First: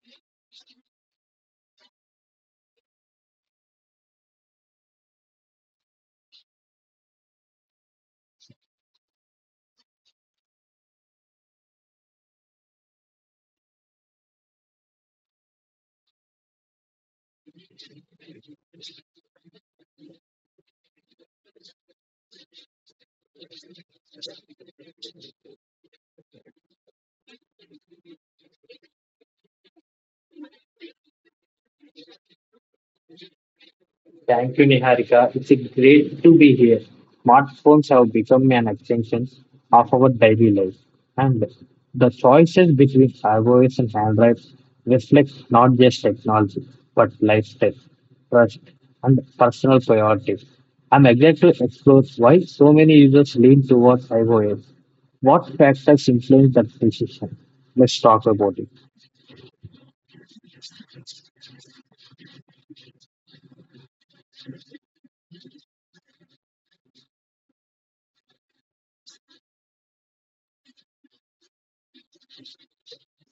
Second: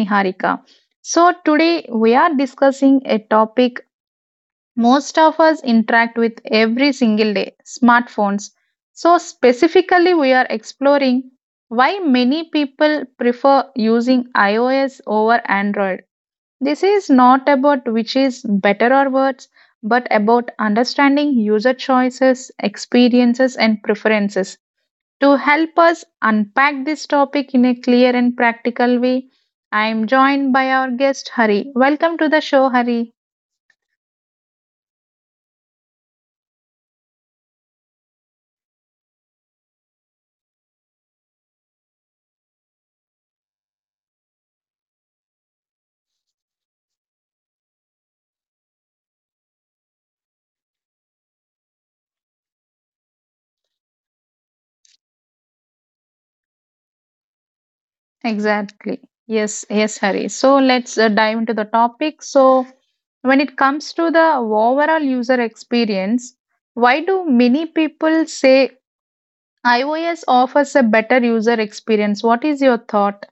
Niharika. So, today we are discussing a topic most of us interact with every single day, smartphones. So, specifically, we are exploring why many people prefer using iOS over Android. This is not about which is better or worse, but about understanding user choices, experiences, and preferences. To help us unpack this topic in a clear and practical way, I am joined by our guest Hari. Welcome to the show, Hari. Thank you, Niharika. It's great to be here. Smartphones have become an extension of our daily life, and the choices between iOS and Android reflect not just technology but lifestyle, trust, and personal priorities. I'm excited to explore why so many users lean towards iOS. What factors influence that decision? Let's talk about it. Exactly. Yes, yes, Hari. So let's dive into the topic. So, when it comes to the overall user experience, why do many people say iOS offers a better user experience? What is your thought?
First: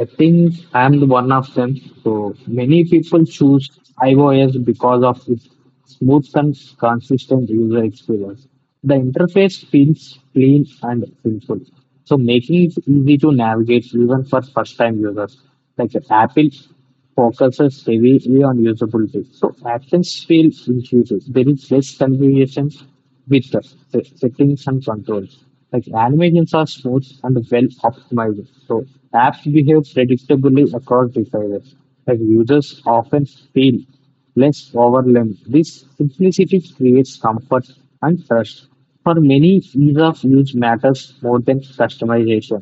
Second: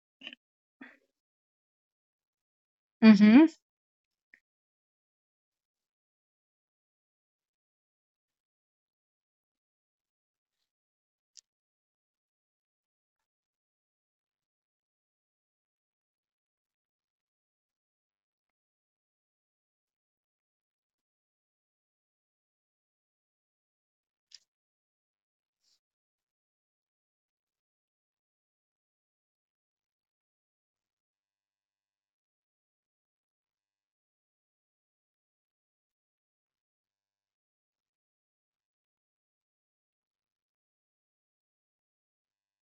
I think I'm the one of them. So many people Mhm. choose iOS because of its smooth and consistent user experience. The interface feels clean and simple, so making it easy to navigate even for first-time users. Like Apple focuses heavily on usability. So actions feel intuitive. There is less confusion with the settings and controls. Like animations are smooth and well optimized. So apps behave predictably across devices. Like users often feel less overwhelmed. This simplicity creates comfort and trust. For many, ease of use matters more than customization.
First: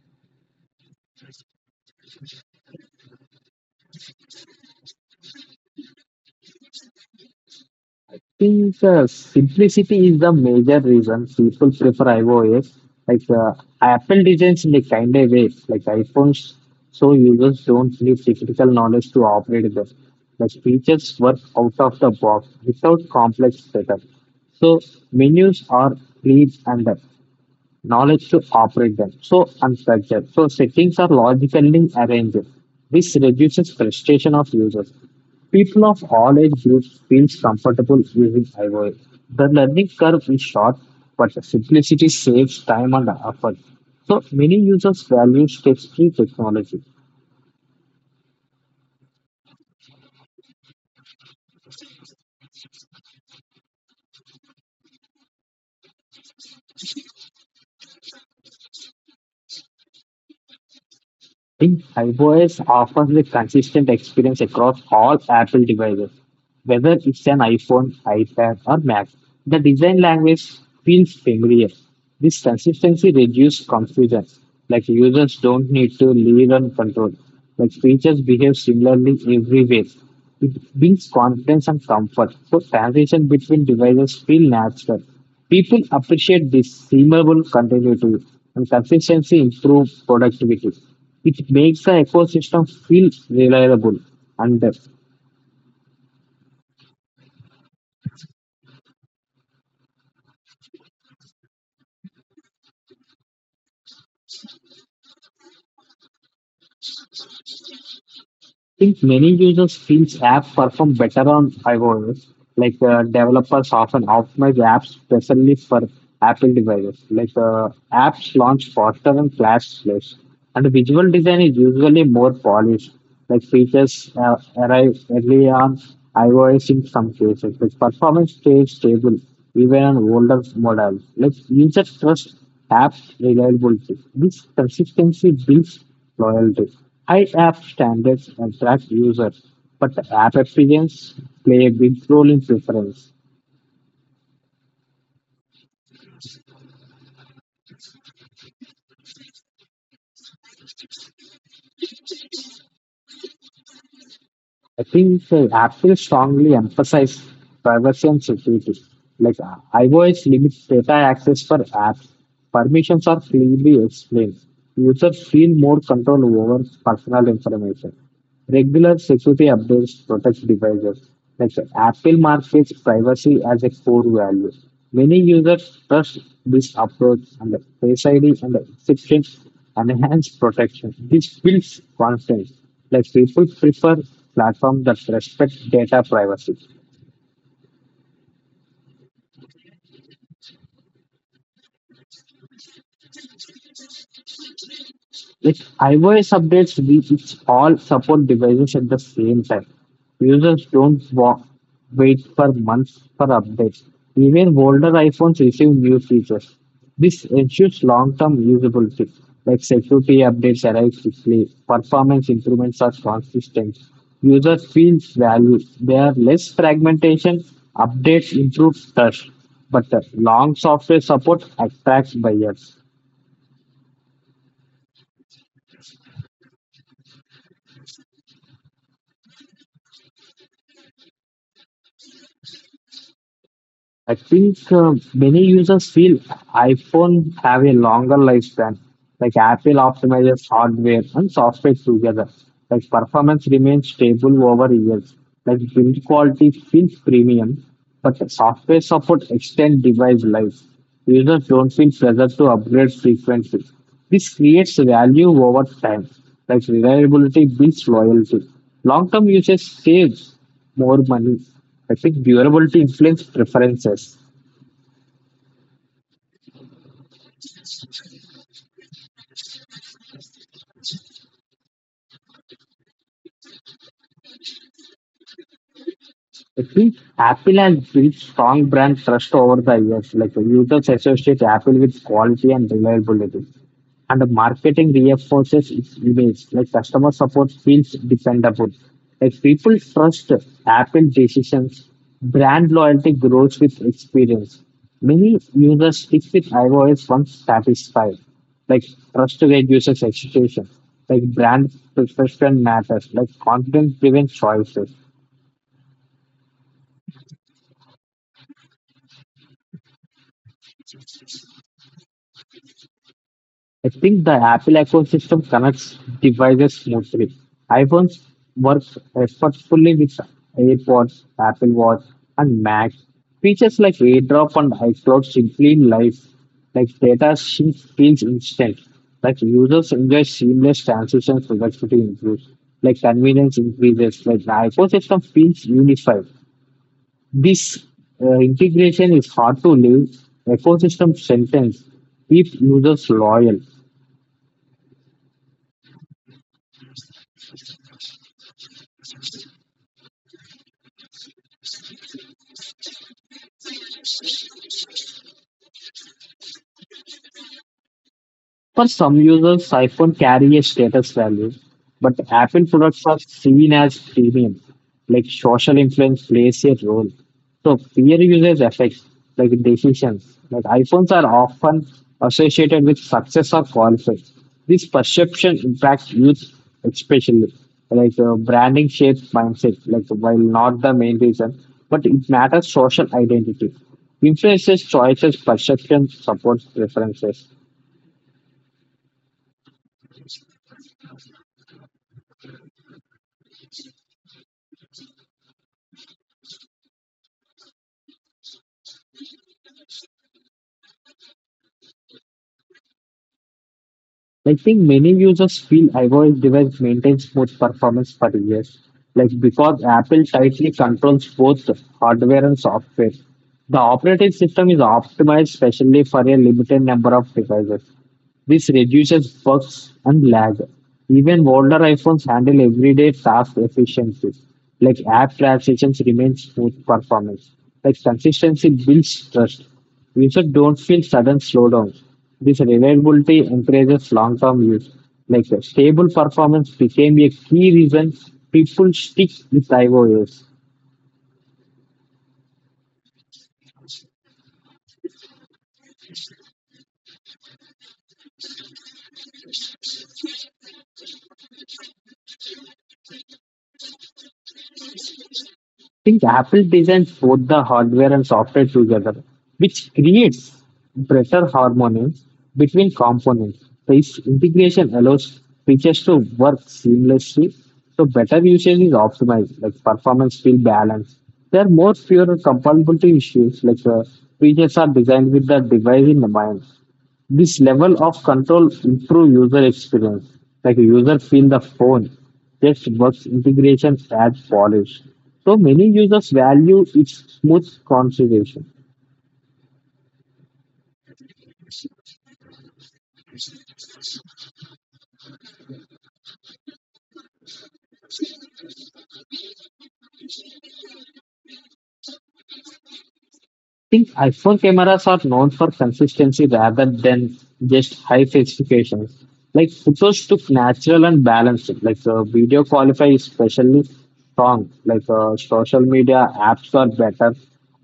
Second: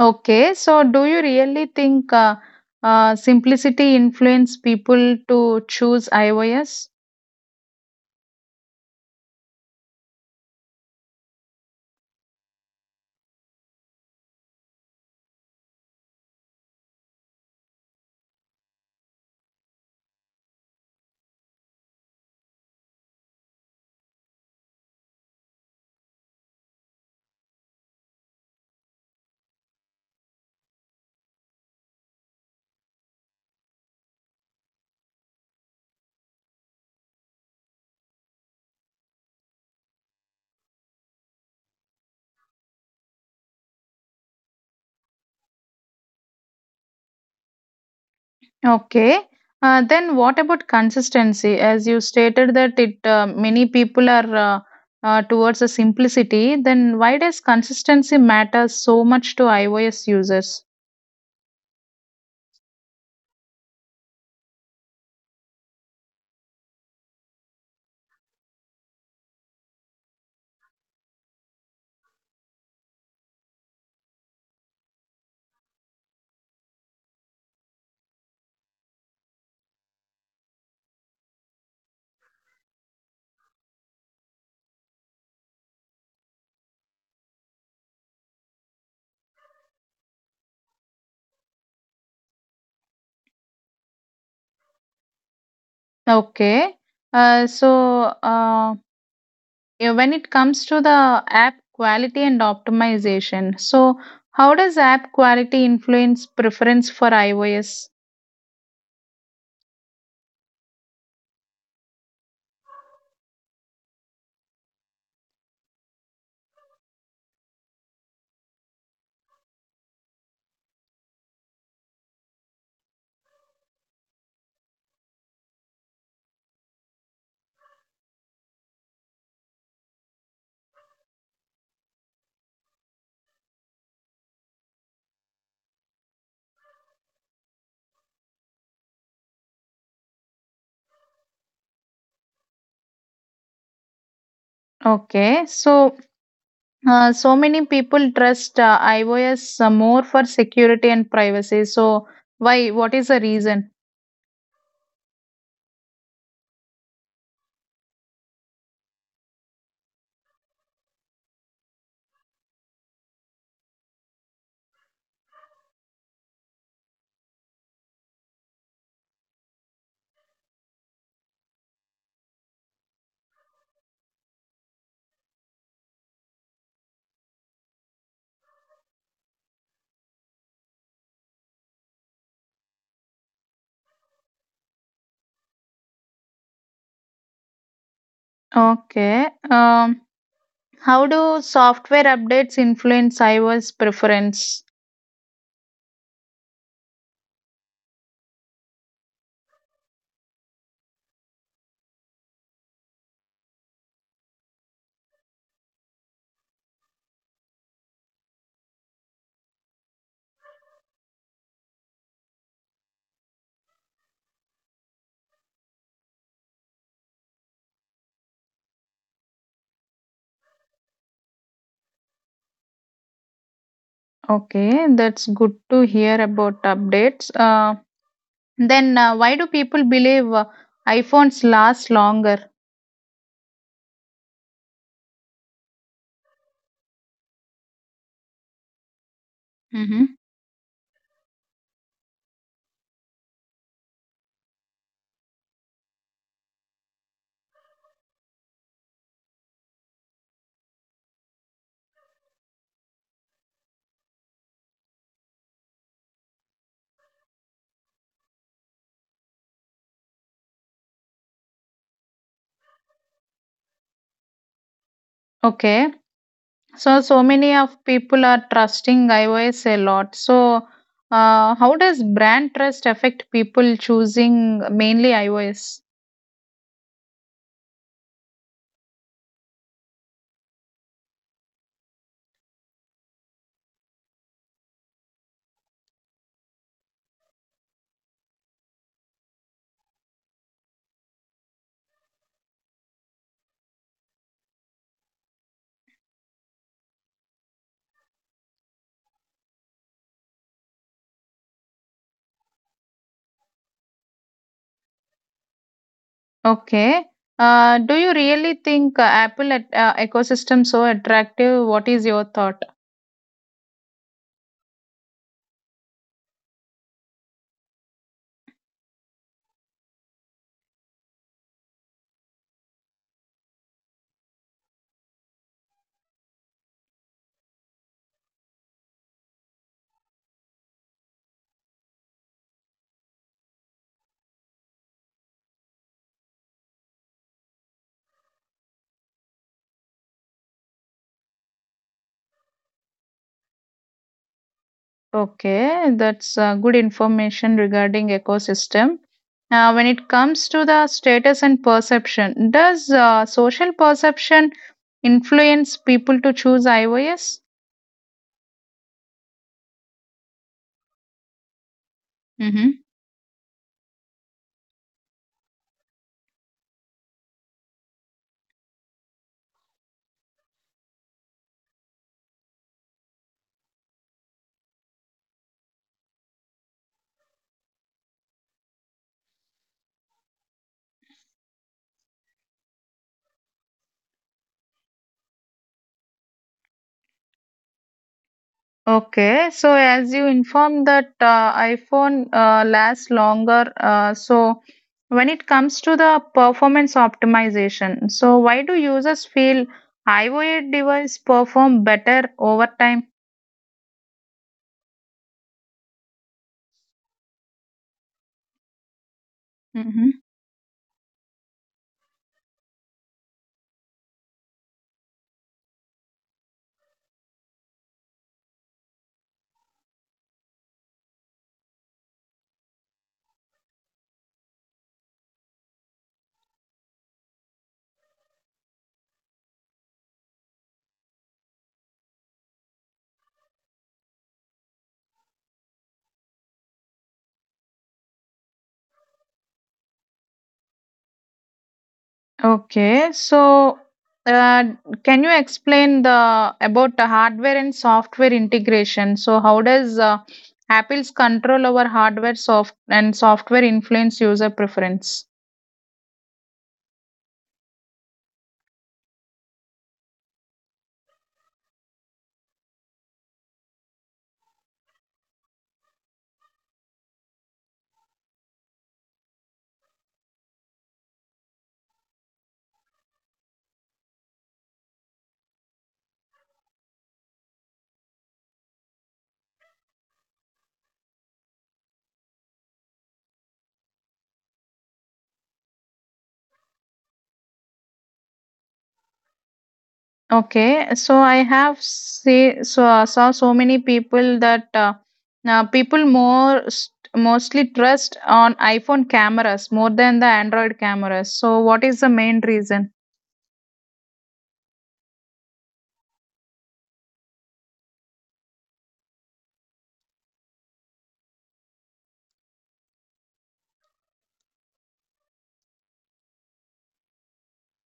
Okay, so do you really think simplicity influence people to choose iOS? Jesus, simplicity is the major reason people prefer iOS. Like Apple designs in a kind of way, like iPhones, so users don't need technical knowledge to operate them. Like features work out of the box without complex setup. So menus are clean and up knowledge to operate them. So unstructured. So settings are logically arranged. This reduces frustration of users. People of all age groups feel comfortable using iOS. The learning curve is short, but the simplicity saves time and effort. So many users value step-free technology. Okay, then what about consistency? As you stated that it many people are towards a simplicity, then why does consistency matter so much to iOS users? I think iOS offers a consistent experience across all Apple devices, whether it's an iPhone, iPad, or Mac. The design language feels familiar. This consistency reduces confusion, like users don't need to lean on control. Like features behave similarly everywhere. It builds confidence and comfort, so transition between devices feel natural. People appreciate this seamable continuity and consistency improves productivity. It makes the ecosystem feel reliable and Okay, so uh, Yeah, when it comes to the app quality and optimization, so how does app quality influence preference for iOS? think many users feel apps perform better on iOS. Like developers often optimize apps specially for Apple devices. Like apps launch faster than Flash plays, and visual design is usually more polished. Like features arrive early on iOS in some cases. Like performance stays stable even on older models. Like users trust apps reliability. This consistency builds loyalty. High app standards attract users, but the app experience play a big role in preference. Okay, so so many people trust iOS more for security and privacy. So why? What is the reason? I think Apple strongly emphasize privacy and security. Like iOS limits data access for apps. Permissions are clearly explained. Users feel more control over personal information. Regular security updates protect devices. Like Apple markets privacy as a core value. Many users trust this approach and the Face ID and the encryption enhance protection. This builds confidence. Like people prefer platforms that respect data privacy. Okay, how do software updates influence iOS preference? Like iOS updates reach all support devices at the same time. Users don't wa- wait for months for updates. Even older iPhones receive new features. This ensures long-term usability, like security updates arrive quickly, performance improvements are consistent, users feel value. There are less fragmentation, updates improve trust, but the long software support attracts buyers. Okay, that's good to hear about updates. Then why do people believe iPhones last longer? I think many users feel iPhone have a longer lifespan. Like Apple Mm-hmm. optimizes hardware and software together. Like performance remains stable over years. Like build quality feels premium, but software support extend device life. Users don't feel pressure to upgrade frequently. This creates value over time. Like reliability builds loyalty. Long-term usage saves more money. I think durability influence preferences. Okay, so so many of people are trusting iOS a lot. So, how does brand trust affect people choosing mainly iOS? I think Apple has built strong brand trust over the years. Like the users associate Apple with quality and reliability and the marketing reinforces its image. Like customer support feels dependable. Like people trust Apple decisions. Brand loyalty grows with experience. Many users stick with iOS once satisfied. Like trust reduces hesitation. Like brand perception matters. Like confidence driven choices. Okay, do you really think Apple at, ecosystem so attractive? What is your thought? I think the Apple ecosystem connects devices smoothly. iPhones work effortfully with AirPods, Apple Watch, and Mac. Features like AirDrop and iCloud simply life, like data sync feels instant. Like users enjoy seamless transitions, productivity improves. Like convenience increases. Like the iPhone system feels unified. This integration is hard to live. Ecosystem sentence keeps users loyal. Okay, that's good information regarding ecosystem. When it comes to the status and perception, does social perception influence people to choose iOS? For some users, iPhone carry a status value, but Apple Mm-hmm. products are seen as premium, like social influence plays a role. So peer usage affects like decisions. Like iPhones are often associated with success or conflict. This perception impacts youth especially. Like branding shapes mindset, like while not the main reason, but it matters social identity. Influences choices, perception, supports preferences. Okay, so as you informed that iPhone lasts longer, so when it comes to the performance optimization, so why do users feel iOS device perform better over time? I think many users feel iOS device maintains smooth performance for years, like because Apple tightly controls both hardware and software. The operating system is optimized specially for a limited number of devices. This reduces bugs and lag. Even older iPhones handle everyday task efficiencies, like app transitions remain smooth performance. Like consistency builds trust. Users don't feel sudden slowdowns. This reliability encourages long-term use. Like stable performance became a key reason people stick with iOS. Okay, uh, can you explain the about the hardware and software integration? So how does Apple's control over hardware soft and software influence user preference? Think Apple designs both the hardware and software together, which creates better harmony between components. This integration allows features to work seamlessly, so better usage is optimized, like performance feel balanced. There are more fewer compatibility issues, like features are designed with the device in the mind. This level of control improve user experience, like user feel the phone just works integration as polished, so many users value its smooth configuration. Okay, so I have see so I saw so many people that now people more st- mostly trust on iPhone cameras more than the Android cameras. So what is the main reason? Think iPhone cameras are known for consistency rather than just high specifications. Like photos took natural and balanced. Like video qualify is especially strong. Like social media apps are better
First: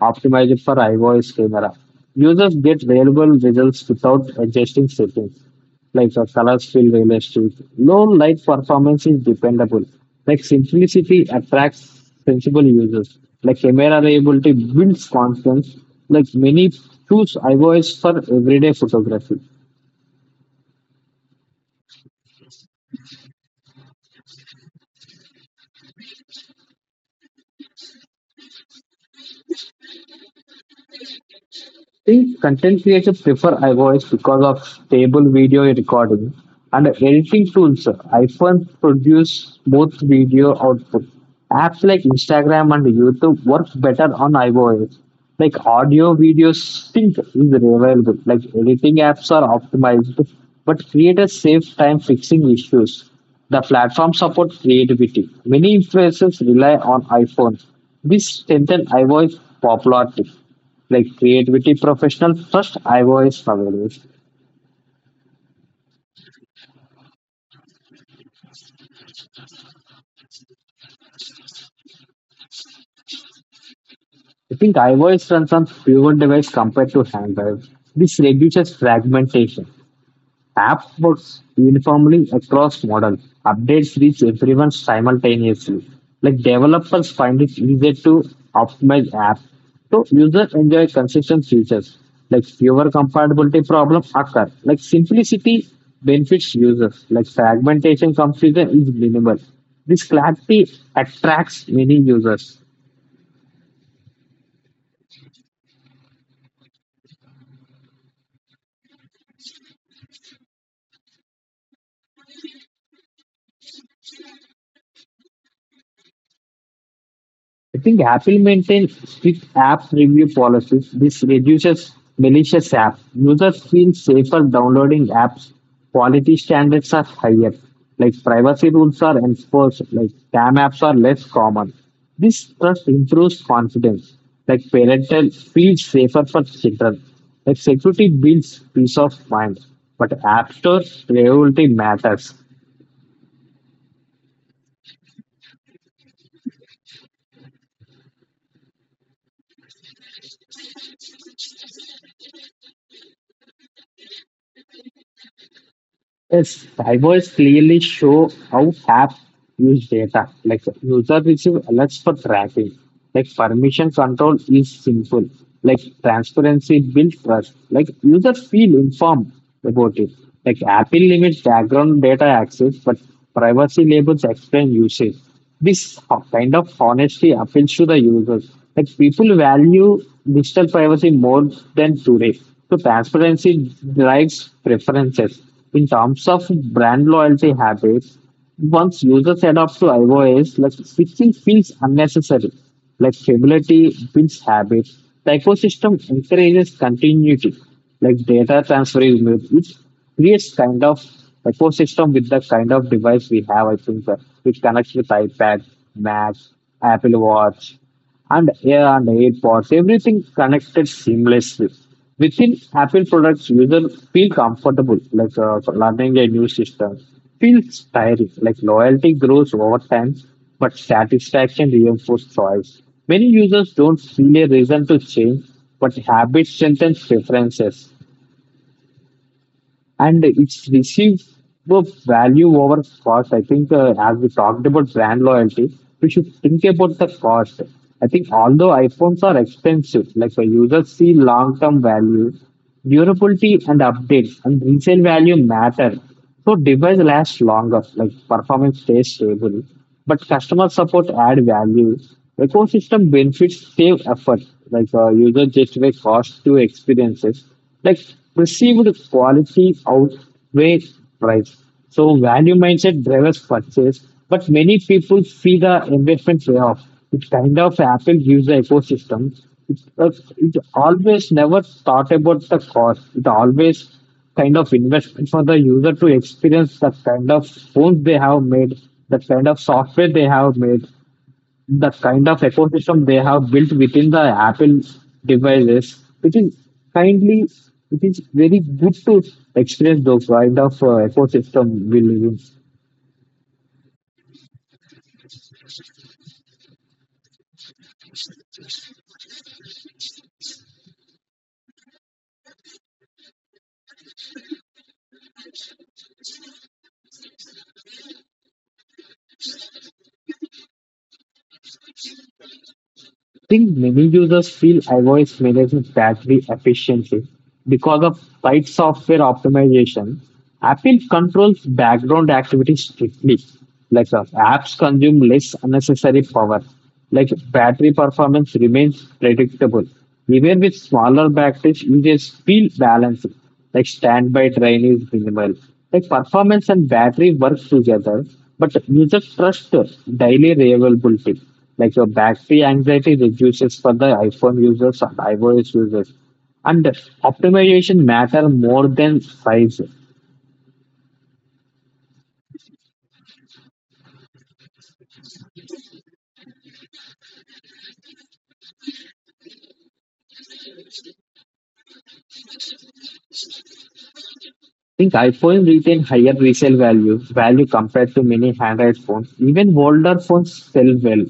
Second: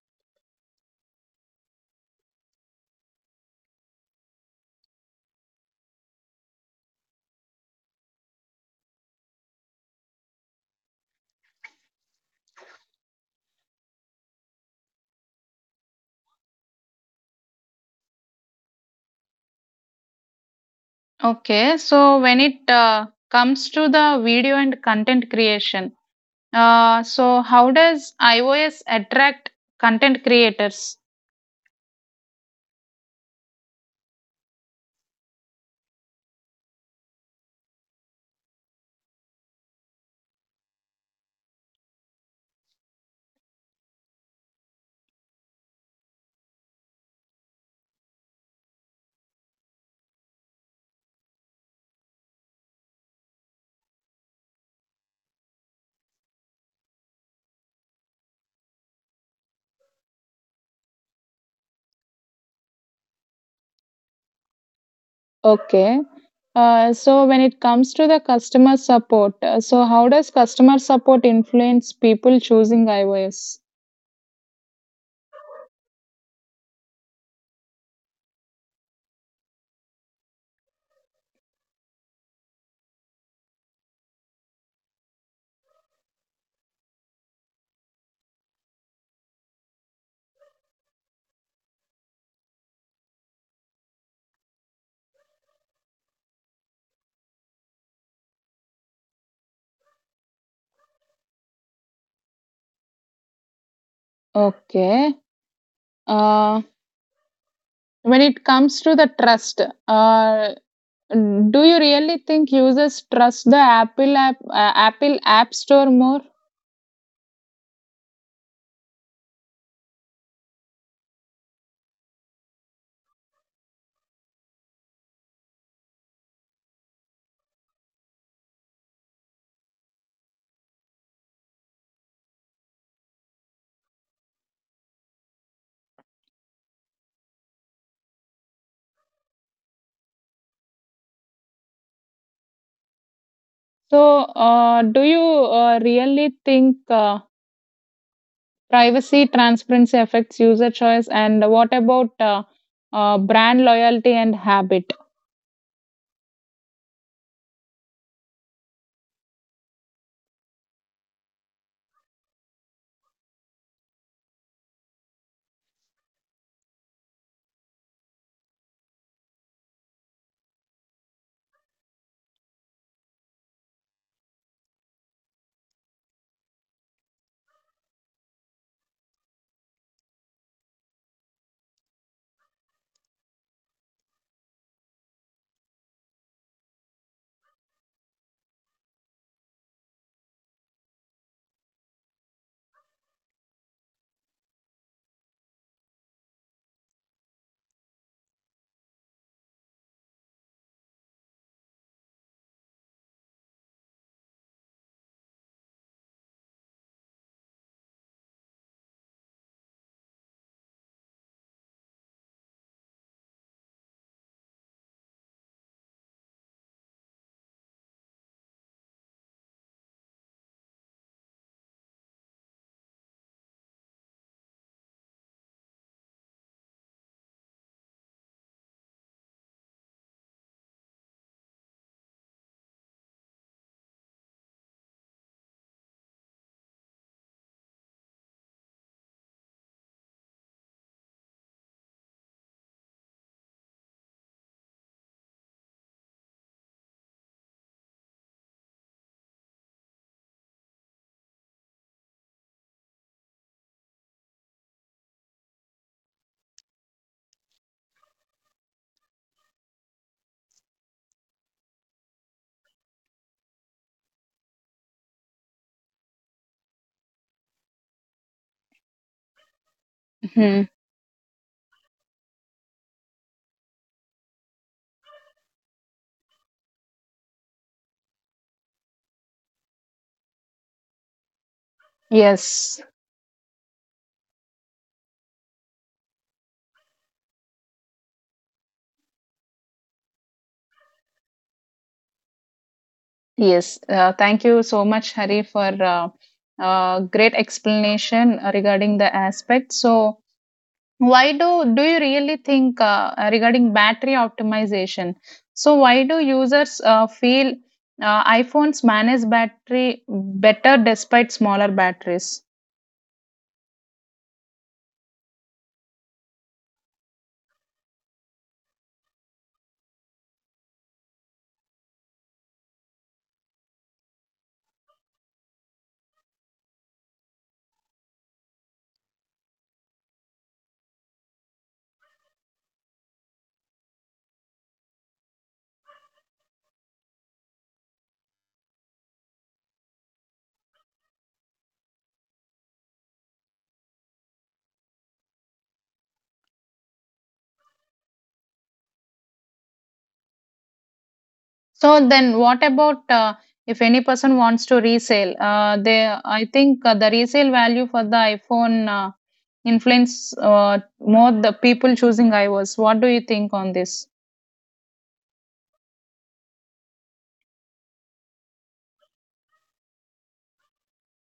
optimized for iOS camera. Users get reliable results without adjusting settings like the colors fill the industry. Low light performance is dependable. Like simplicity attracts sensible users. Like camera reliability builds confidence. Like many choose iOS for everyday photography. Okay, so when it comes to the video and content creation, so how does iOS attract content creators? Think content creators prefer iVoice because of stable video recording and editing tools. iPhones produce both video output. Apps like Instagram and YouTube work better on iVoice. Like audio video sync is available. Like editing apps are optimized, but creators save time fixing issues. The platform supports creativity. Many influencers rely on iPhones. This strengthens iVoice popularity, like creativity professional first iOS available. Okay. So when it comes to the customer support, so how does customer support influence people choosing iOS? I think iOS runs on fewer devices compared to Android. This reduces fragmentation. App works uniformly across models. Updates reach everyone simultaneously. Like developers find it easier to optimize apps. So users enjoy consistent features. Like fewer compatibility problems occur. Like simplicity benefits users. Like fragmentation confusion is minimal. This clarity attracts many users. Okay. Uh, when it comes to the trust, uh, do you really think users trust the Apple App Store more? I think Apple maintains strict app review policies. This reduces malicious apps. Users feel safer downloading apps. Quality standards are higher. Like privacy rules are enforced. Like scam apps are less common. This trust improves confidence. Like parental feels safer for children. Like security builds peace of mind. But app store priority matters. So, do you really think privacy transparency affects user choice? And what about brand loyalty and habit? Yes, drivers clearly show how app use data. Like user receive alerts for tracking. Like permission control is simple. Like transparency builds trust. Like user feel informed about it. Like Apple limits background data access, but privacy labels explain usage. This kind of honesty appeals to the users. Like people value digital privacy more than today. So transparency drives preferences. In terms of brand loyalty habits, once users adopt to iOS, like switching feels unnecessary. Like stability builds habits. The ecosystem encourages continuity. Like data transfer is made creates kind of ecosystem with the kind of device we have. I think which connects with iPad, Mac, Apple Watch, and AirPods. Everything connected seamlessly. Within Apple products, users feel comfortable, like learning a new system. Feels tiring, like loyalty grows over time, but satisfaction reinforces choice. Many users don't feel a reason to change, but habit strengthens preferences and it's received the value over cost. I think as we talked about brand loyalty, we should think about the cost. I think although iPhones are expensive, like the users see long-term value, durability and updates and resale value matter. So device lasts longer, like performance stays stable, but customer support add value. Ecosystem benefits save effort, like user justify cost to experiences, like perceived quality outweighs price. So value mindset drives purchase, but many people see the investment payoff. It's kind of Apple user ecosystem. It's, uh, it Hmm. always never thought about the cost. It always kind of investment for the user to experience the kind of phones they have made, the kind of software they have made, the kind of Yes, ecosystem they have built within the Apple devices, which is kindly, it is very good to experience those kind of ecosystem we live in. yes. Thank you so much, Hari, for great explanation regarding the aspect. So, Why do do you really think regarding battery optimization? So why do users feel iPhones manage battery better despite smaller batteries? Think many users feel iOS manages battery efficiency because of tight software optimization. Apple controls background activity strictly. Like apps consume less unnecessary power. Like battery performance remains predictable. Even with smaller batteries, users feel balanced. Like standby drain is minimal. Like performance and battery works together, but you just trust daily reliability. Like your battery anxiety reduces for the iPhone users and iOS users. And optimization matter more than size. So then, what about if any person wants to resell? They, I think the resale value for the iPhone influence more the people choosing iOS. What do you think on this? Think iPhone retain higher resale value compared to many handheld phones. Even older phones sell well.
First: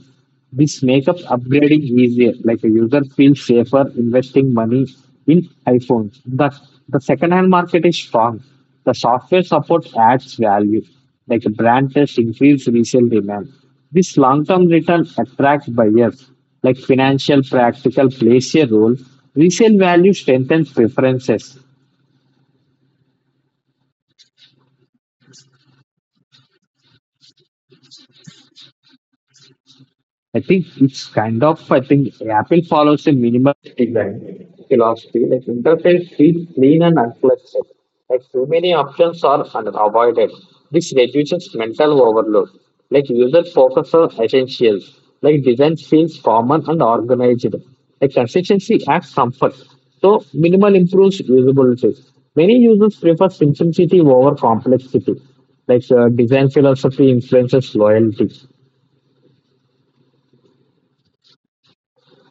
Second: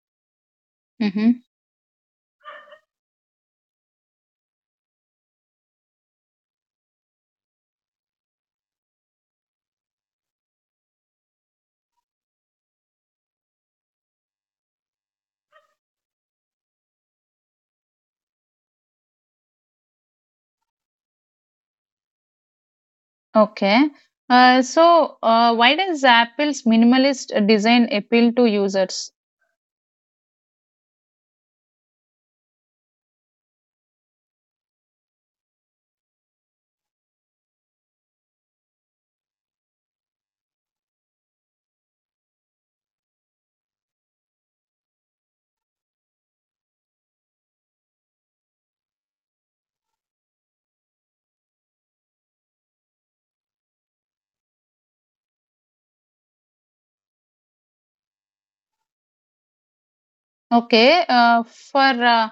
This makes up upgrading easier. Like a user feels safer investing money in iPhones. The second hand market is strong. The software support adds value. Like a brand test increase resale demand. This long term return attracts buyers. Like financial practical plays a role. Resale value strengthens preferences. Okay. So, why does Apple's minimalist design appeal to users? I think it's kind of, I think Apple follows a minimal design philosophy, like interface feels clean and unflexible. Like too many options are avoided. This reduces mental overload. Like user focus on essentials. Like design feels formal and organized. Like consistency adds comfort. So minimal improves usability. Many users prefer simplicity over complexity. Like design philosophy influences loyalty. Okay. For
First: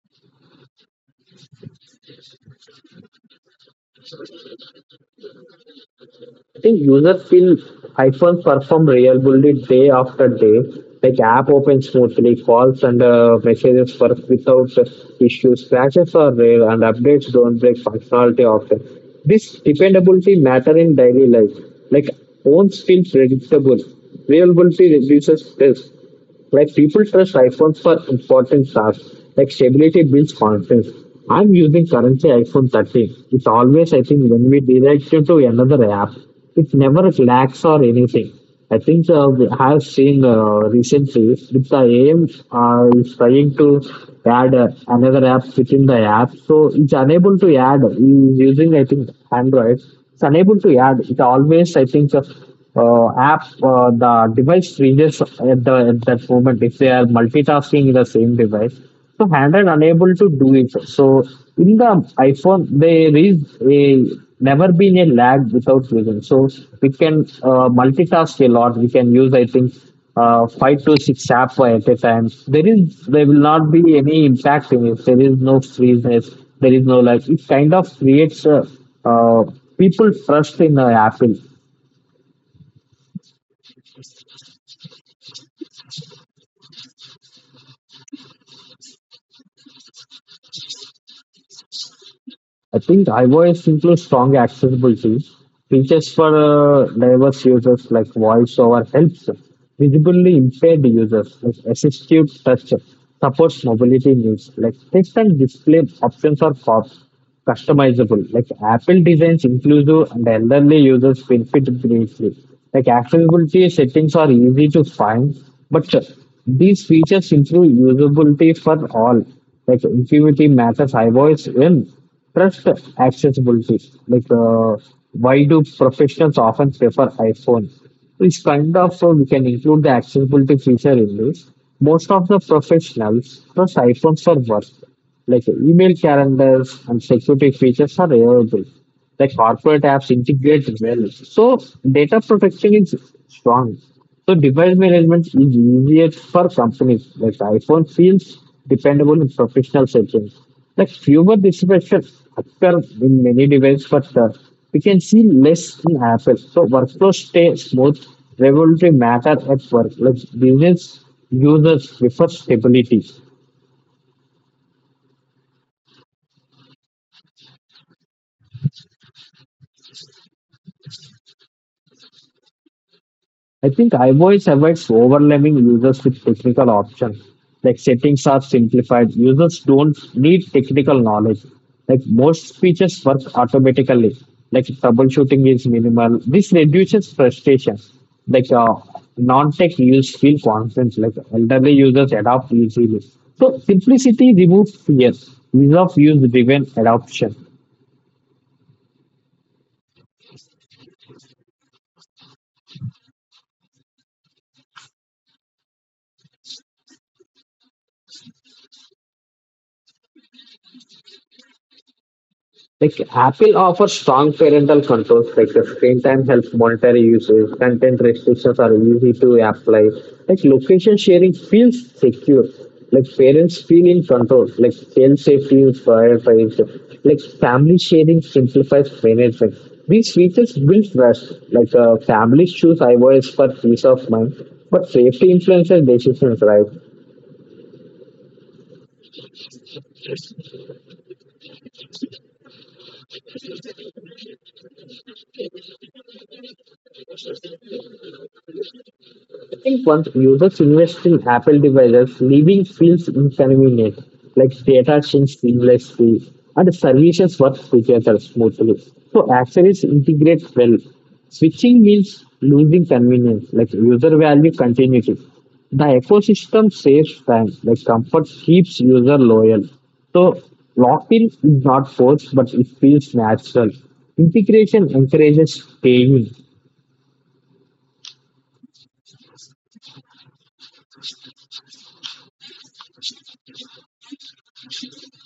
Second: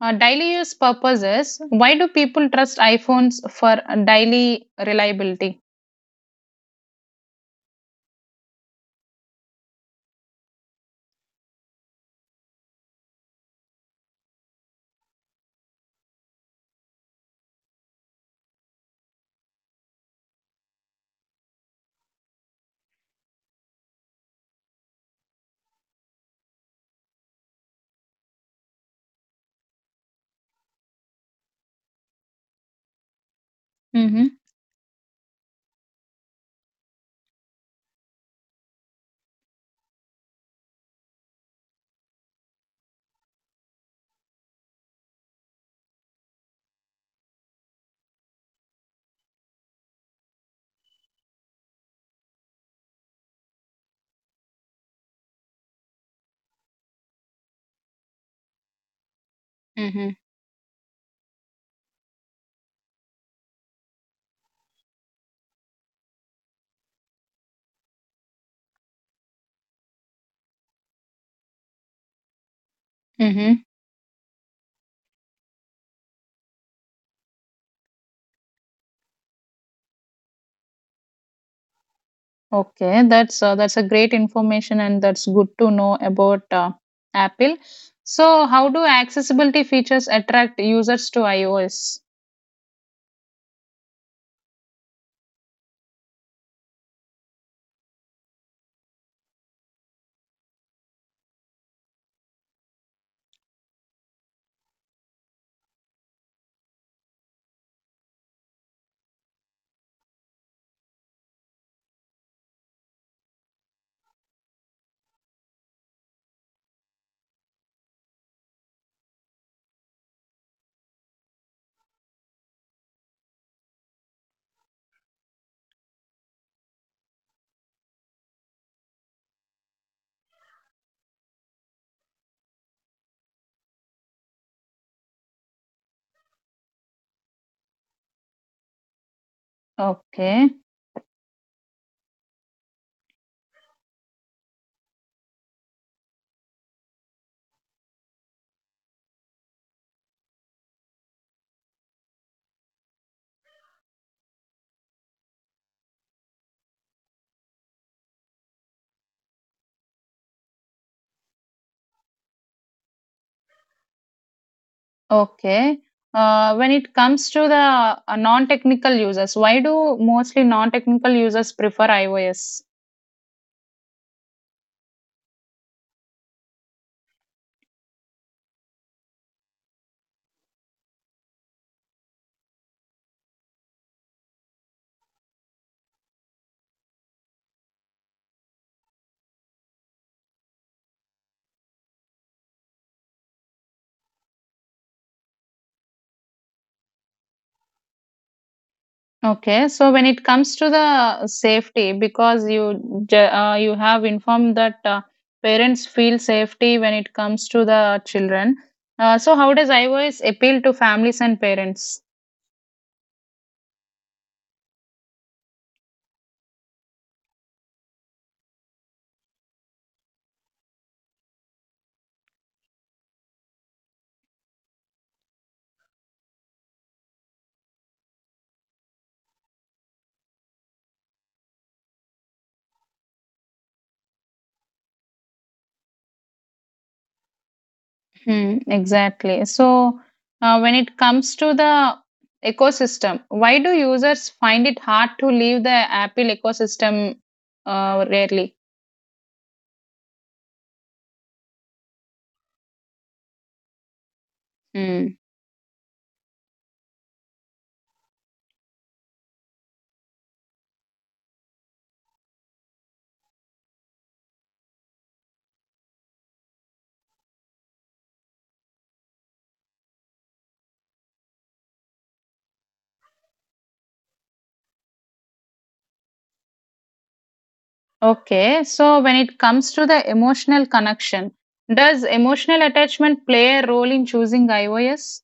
daily use purposes, why do people trust iPhones for daily reliability? I think users feel iPhones perform reliably day after day. Like app opens smoothly, calls and messages work without issues. Crashes are rare, and updates don't break functionality often. This dependability matter in daily life. Like phones feel predictable. Reliability reduces stress. Like people trust iPhone for important tasks, like stability builds confidence. I'm using currently iPhone 13. It's always, I think, Mm-hmm. when we direct you to another app, it never lags or anything. I think we have seen recently with the AIM is trying to add another app within the app, so it's unable to add. Is using I think Android, it's unable to add. It always I think app the device freezes at, at that moment if they are multitasking in the same device, so handheld unable Mm-hmm. to do it. So in the iPhone, there is a never been a lag without reason. So we can multitask a lot. We can use I think 5 to 6 apps at a time. There will Mm-hmm. not be any impact in it. There is no freezeness, there is no lag. It kind of creates a uh, people trust in Apple. Okay, that's a great information and that's good to know about Apple. So, how do accessibility features attract users to iOS? I think iVoice includes strong accessibility features for diverse users, like voiceover helps visibly impaired users, like assistive touch supports mobility needs, like text and display options are customizable, like Apple designs inclusive and elderly users benefit greatly, like accessibility settings are easy to find, but these features improve usability for all, like intuitivity matters iVoice in trust accessibility. Like, uh, why do professionals often prefer iPhone? Which kind of we can include the accessibility feature in this. Most of the professionals trust iPhones for work. Like email calendars and security features are available, like corporate apps Okay. integrate well. So data protection is strong. So device management is easier for companies. Like iPhone feels dependable in professional settings. Like fewer disruptions occur in many devices, but we can see less in Apple. So workflows stay smooth. Regulatory matter at work. Like business users prefer stability. Okay. When it comes to the non-technical users, why do mostly non-technical users prefer iOS? I think iVoice avoids overwhelming users with technical options. Like settings are simplified. Users don't need technical knowledge. Like most features work automatically. Like troubleshooting is minimal. This reduces frustration. Like non-tech users feel confident. Like elderly users adapt easily. So simplicity removes fear. Ease of use driven adoption. Okay, so when it comes to the safety, because you ju- you have informed that parents feel safety when it comes to the children. So how does iOS appeal to families and parents? Like Apple offers strong parental controls, like the screen time helps monitor usage, content restrictions are easy to apply. Like location sharing feels secure. Like parents feel in control. Like child safety is prioritized. Like family sharing simplifies management. These features build trust. Like families choose iOS for peace of mind, but safety influences decisions, right? Hmm, exactly. So, when it comes to the ecosystem, why do users find it hard to leave the Apple ecosystem rarely? I think once users invest in Apple devices, leaving feels inconvenient, like data Hmm. syncs seamlessly and services work together smoothly. So accessories integrate well. Switching means losing convenience, like user value continuity. The ecosystem saves time, like comfort keeps user loyal. So lock-in is not forced, but it feels natural. Integration encourages staying, Okay. So, when it comes to the emotional connection, does emotional attachment play a role in choosing iOS?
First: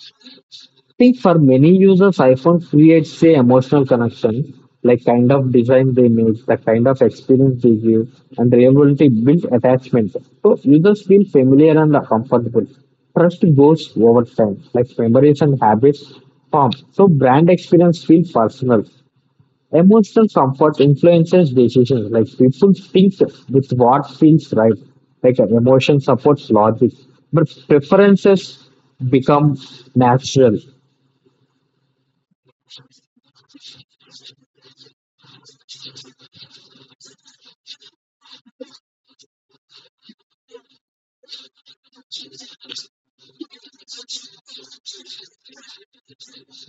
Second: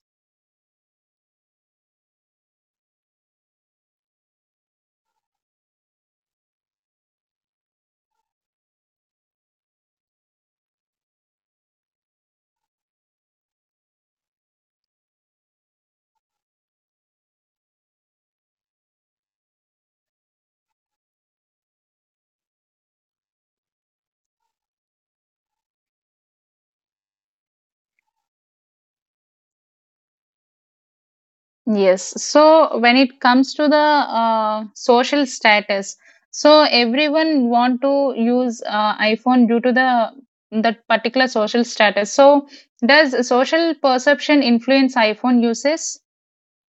think for many users, iPhone creates a emotional connection, like kind of design they make, the kind of experience they give, and reliability build attachment. So users feel familiar and comfortable. Trust goes over time, like memories and habits form. So brand experience feel personal. Emotional comfort influences decisions. Like people think with what feels right. Like emotion supports logic, but preferences become natural. Yes. So when it comes to the social status, so everyone want to use iPhone due to the that particular social status. So does social perception influence iPhone uses?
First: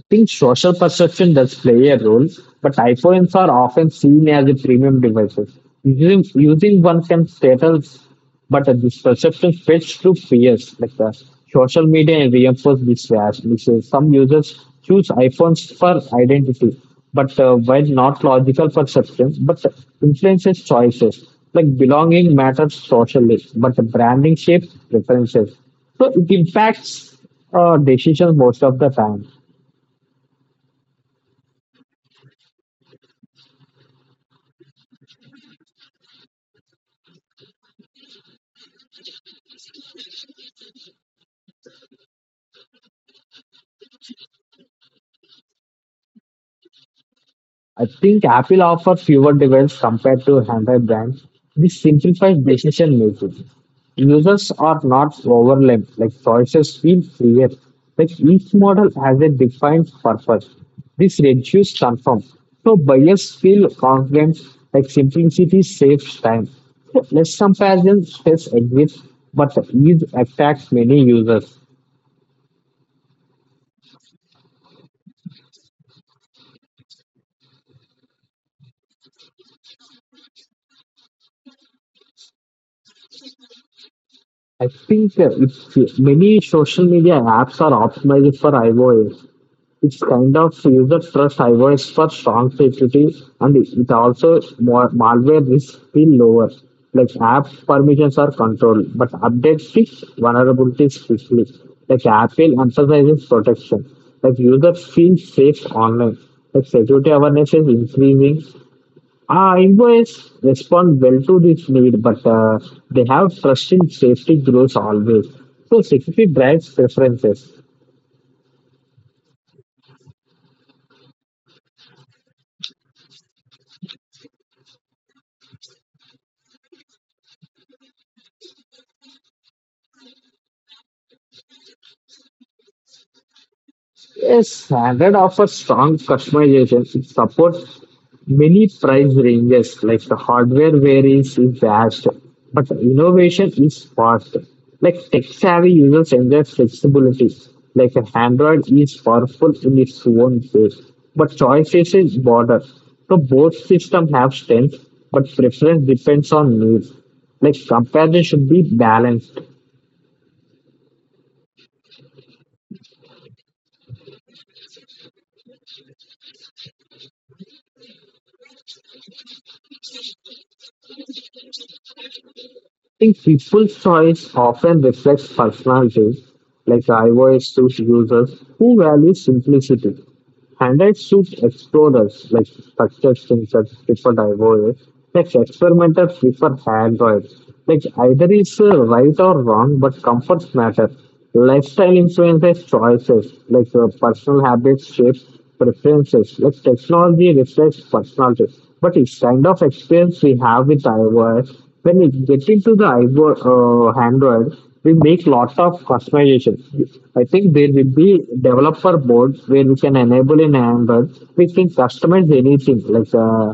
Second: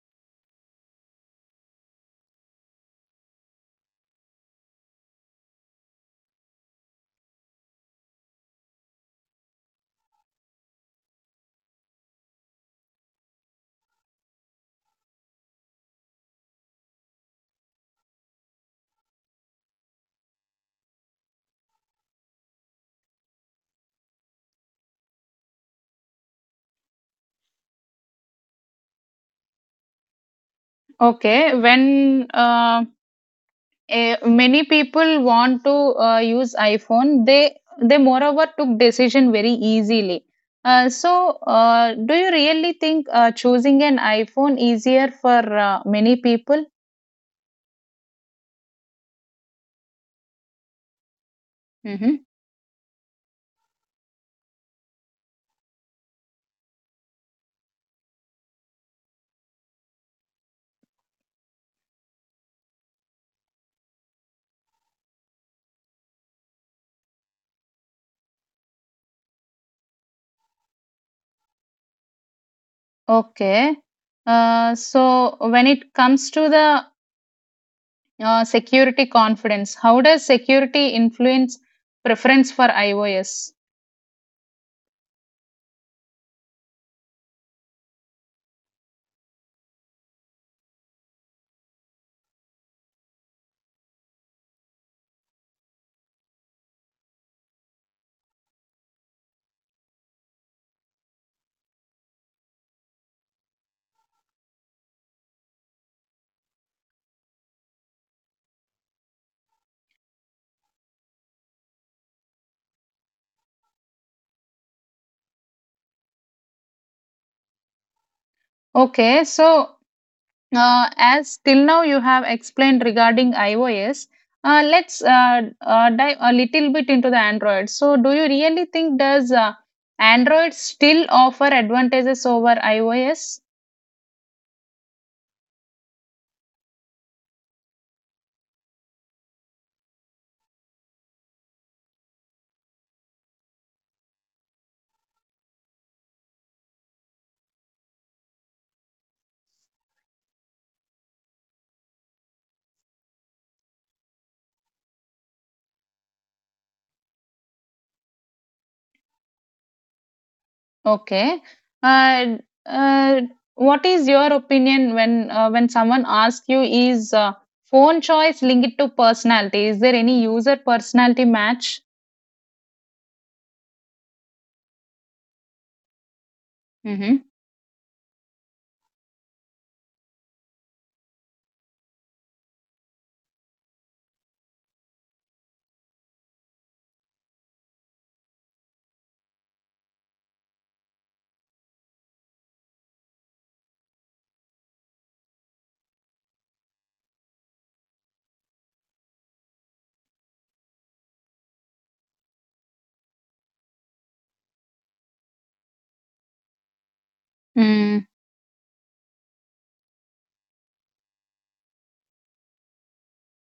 Think social perception does play a role, but iPhones are often seen as a premium devices. Using one can status, but this perception spreads through fears. Like the social media reinforces this bias. Which is some users choose iPhones for identity, but while not logical perception, but influences choices. Like belonging matters socially, but the branding shapes preferences. So it impacts decisions most of the time. Okay, when eh, many people want to use iPhone, they moreover took decision very easily. So, do you really think choosing an iPhone easier for many people? I think Apple offers fewer devices compared to Android brands. This Mhm. simplifies decision making. Users are not overwhelmed, like choices feel clear. Like each model has a defined purpose. This reduces confirm. So buyers feel confident, like simplicity saves time. So less comparison stress exists, but ease attracts many users. Okay. So when it comes to the security confidence, how does security influence preference for iOS? I think many social media apps are optimized for iOS. It's kind of user trust drivers for strong security, and it also more malware risk feel lower. Like app permissions are controlled, but updates fix vulnerabilities quickly. Like Apple emphasizes protection. Like users feel safe online. Like security awareness is increasing. Ah, invoice respond well to this need, but they have trust in safety grows always. So security drives preferences. Okay. So as till now you have explained regarding iOS, let's dive a little bit into the Android. So do you really think does Android still offer advantages over iOS? Yes, standard offers strong customization. It supports many price ranges, like the hardware varies is vast, but innovation is fast. Like tech-savvy users enjoy flexibility. Like an Android is powerful in its own way, but choices is broader. So both systems have strengths, but preference depends on needs. Like comparison should be balanced. Okay. And what is your opinion when someone asks you is phone choice linked to personality? Is there any user personality match? I think people's choice often reflects personalities, like I Mm-hmm. was those users who value simplicity. Handheld suits explorers, like structures themselves prefer divorce. Like experimenters prefer Android. Like either is right or wrong, but comforts matter. Lifestyle influences choices. Like personal habits shape preferences. Like technology reflects personality. But it's kind of experience we have with iOS. When we get into the iPhone, Android, we make lots of customization. I think there will Mm, be developer boards where we can enable in Android. We can customize anything, like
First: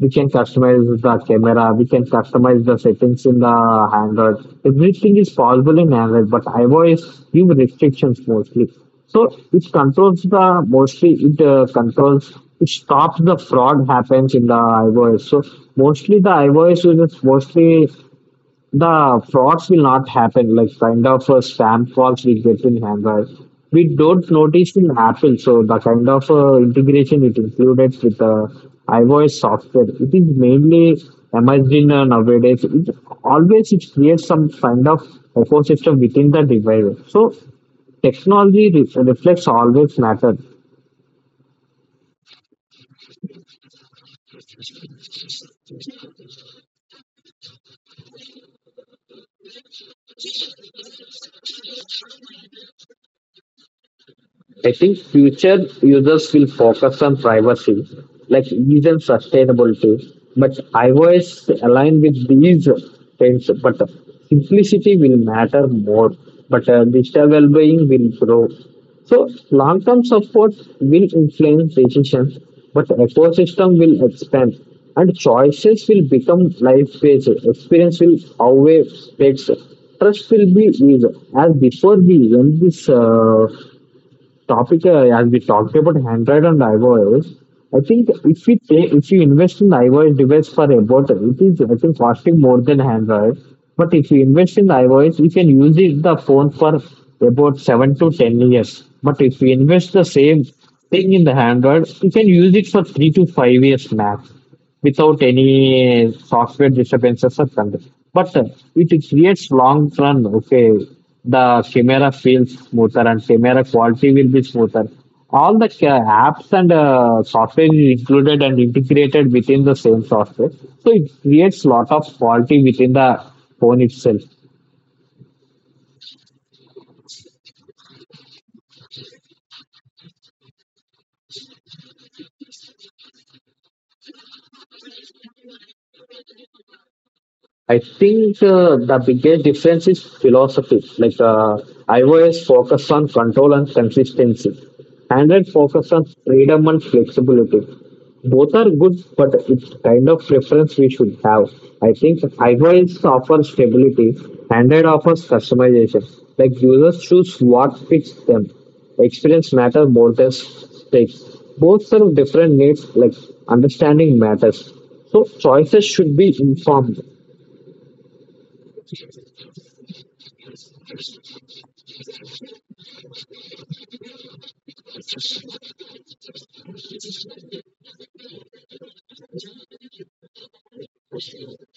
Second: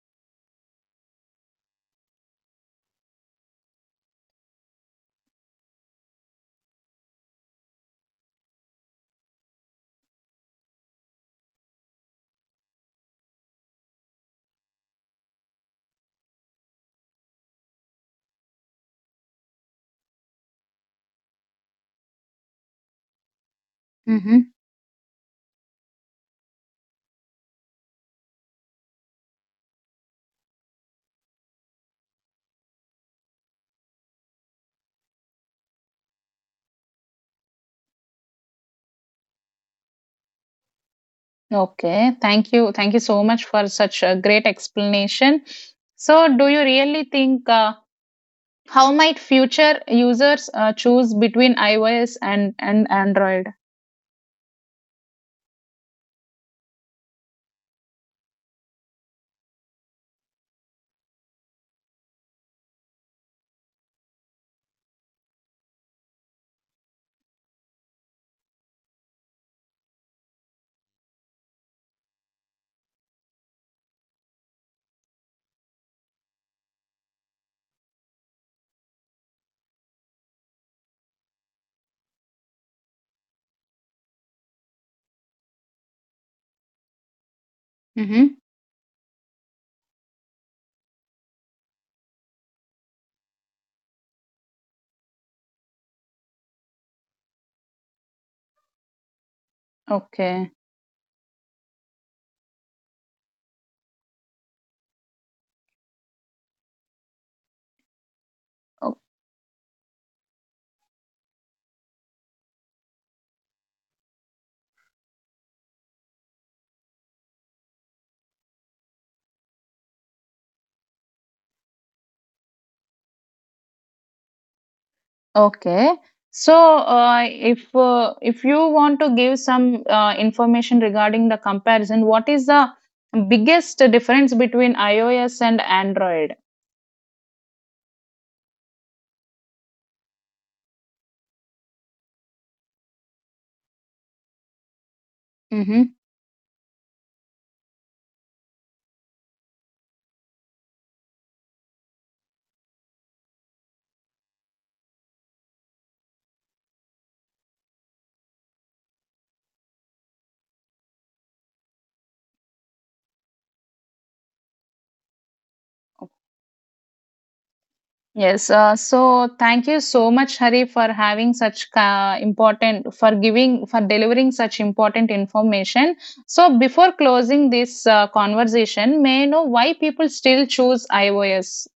we can customize the camera, we can customize the settings in the Android. Everything is possible in Android, but iOS give restrictions mostly. So it controls the mostly it controls it stops the fraud happens in the iOS. So mostly the iOS users, mostly the frauds will not happen, like kind of a spam frauds we get in Android we don't mm-hmm. notice in Apple. So the kind of integration it included with the iOS software, it is mainly emerged in nowadays. It always it creates some kind of ecosystem within the device. So technology reflects always matter. Okay. Thank you. Thank you so much for such a great explanation. So, do you really think how might future users choose between iOS and Android? I think future users will focus on privacy, like ease and sustainability. But iOS aligned with these things, but simplicity will matter more. But digital well-being will grow. So long-term support will influence decisions, but ecosystem will expand and choices will become life-based. Experience will outweigh specs. Trust will be easy. As before we end this topic, as we talked about Android and iOS, I think Mm-hmm. if we take if you invest in iOS device for about it is I think costing more than Android. But if you invest in iOS, you can use it the phone for about 7 to 10 years. But if you invest the same Okay. thing in the Android, you can use it for 3 to 5 years max without any software disturbances or content. But it, it creates long run, okay, the camera feels smoother and camera quality will be smoother. All the apps and software is included and integrated within the same software. So it creates lot of quality within the phone itself. Okay. So, if you want to give some information regarding the comparison, what is the biggest difference between iOS and Android? I think the biggest difference is philosophy. Like iOS focus on control and consistency, Android focus Mm-hmm. on freedom and flexibility. Both are good, but it's kind of preference we should have. I think iOS offers stability, Android offers customization. Like users choose what fits them. Experience matters more than stakes. Both serve different needs. Like understanding matters. So choices should be informed, Yes. So, thank you so much, Hari, for having such important for giving for delivering such important information. So, before closing this conversation, may I know why people still choose iOS?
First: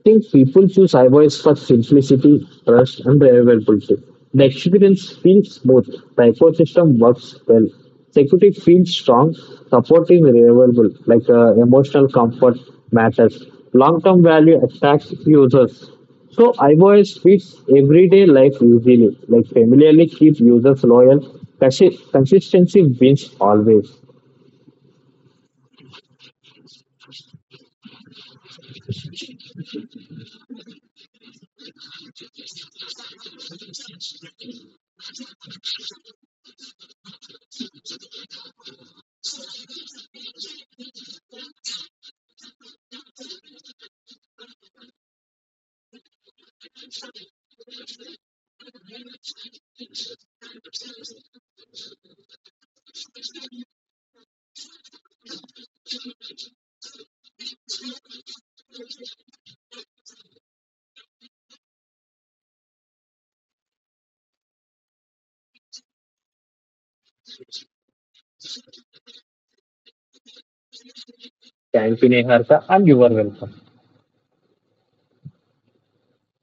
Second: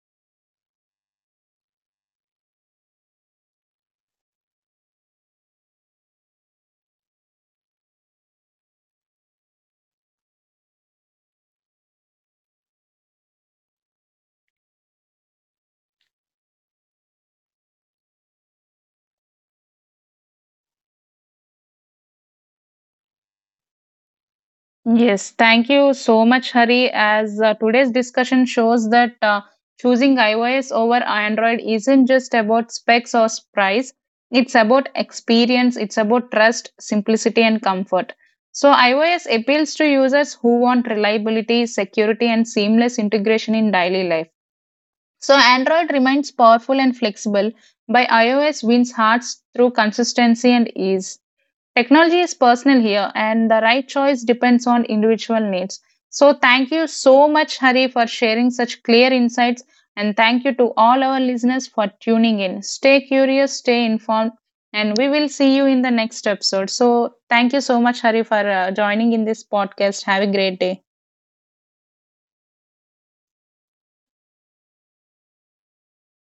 I think people choose iVoice for simplicity, trust, and reliability. The experience feels smooth, the ecosystem works well, security feels strong, support is reliable, like emotional comfort matters, long term value attracts users. So iVoice fits everyday life easily, like familiarly keep users loyal. Consistency wins always. Yes, thank you so much, Hari. As today's discussion shows that choosing iOS over Android isn't just about specs or price, it's about experience, it's about trust, simplicity, and comfort. So, iOS appeals to users who want reliability, security, and seamless integration in daily life. So, Android remains powerful and flexible, but iOS wins hearts through consistency and ease. Technology is personal here, and the right choice depends on individual needs. So, thank you so much, Hari, for sharing such clear insights. And thank you to all our listeners for tuning in. Stay curious, stay informed, and we will see you in the next episode. So, thank you so much, Hari, for joining in this podcast. Have a great day. Thank you, Neharka, and you are welcome.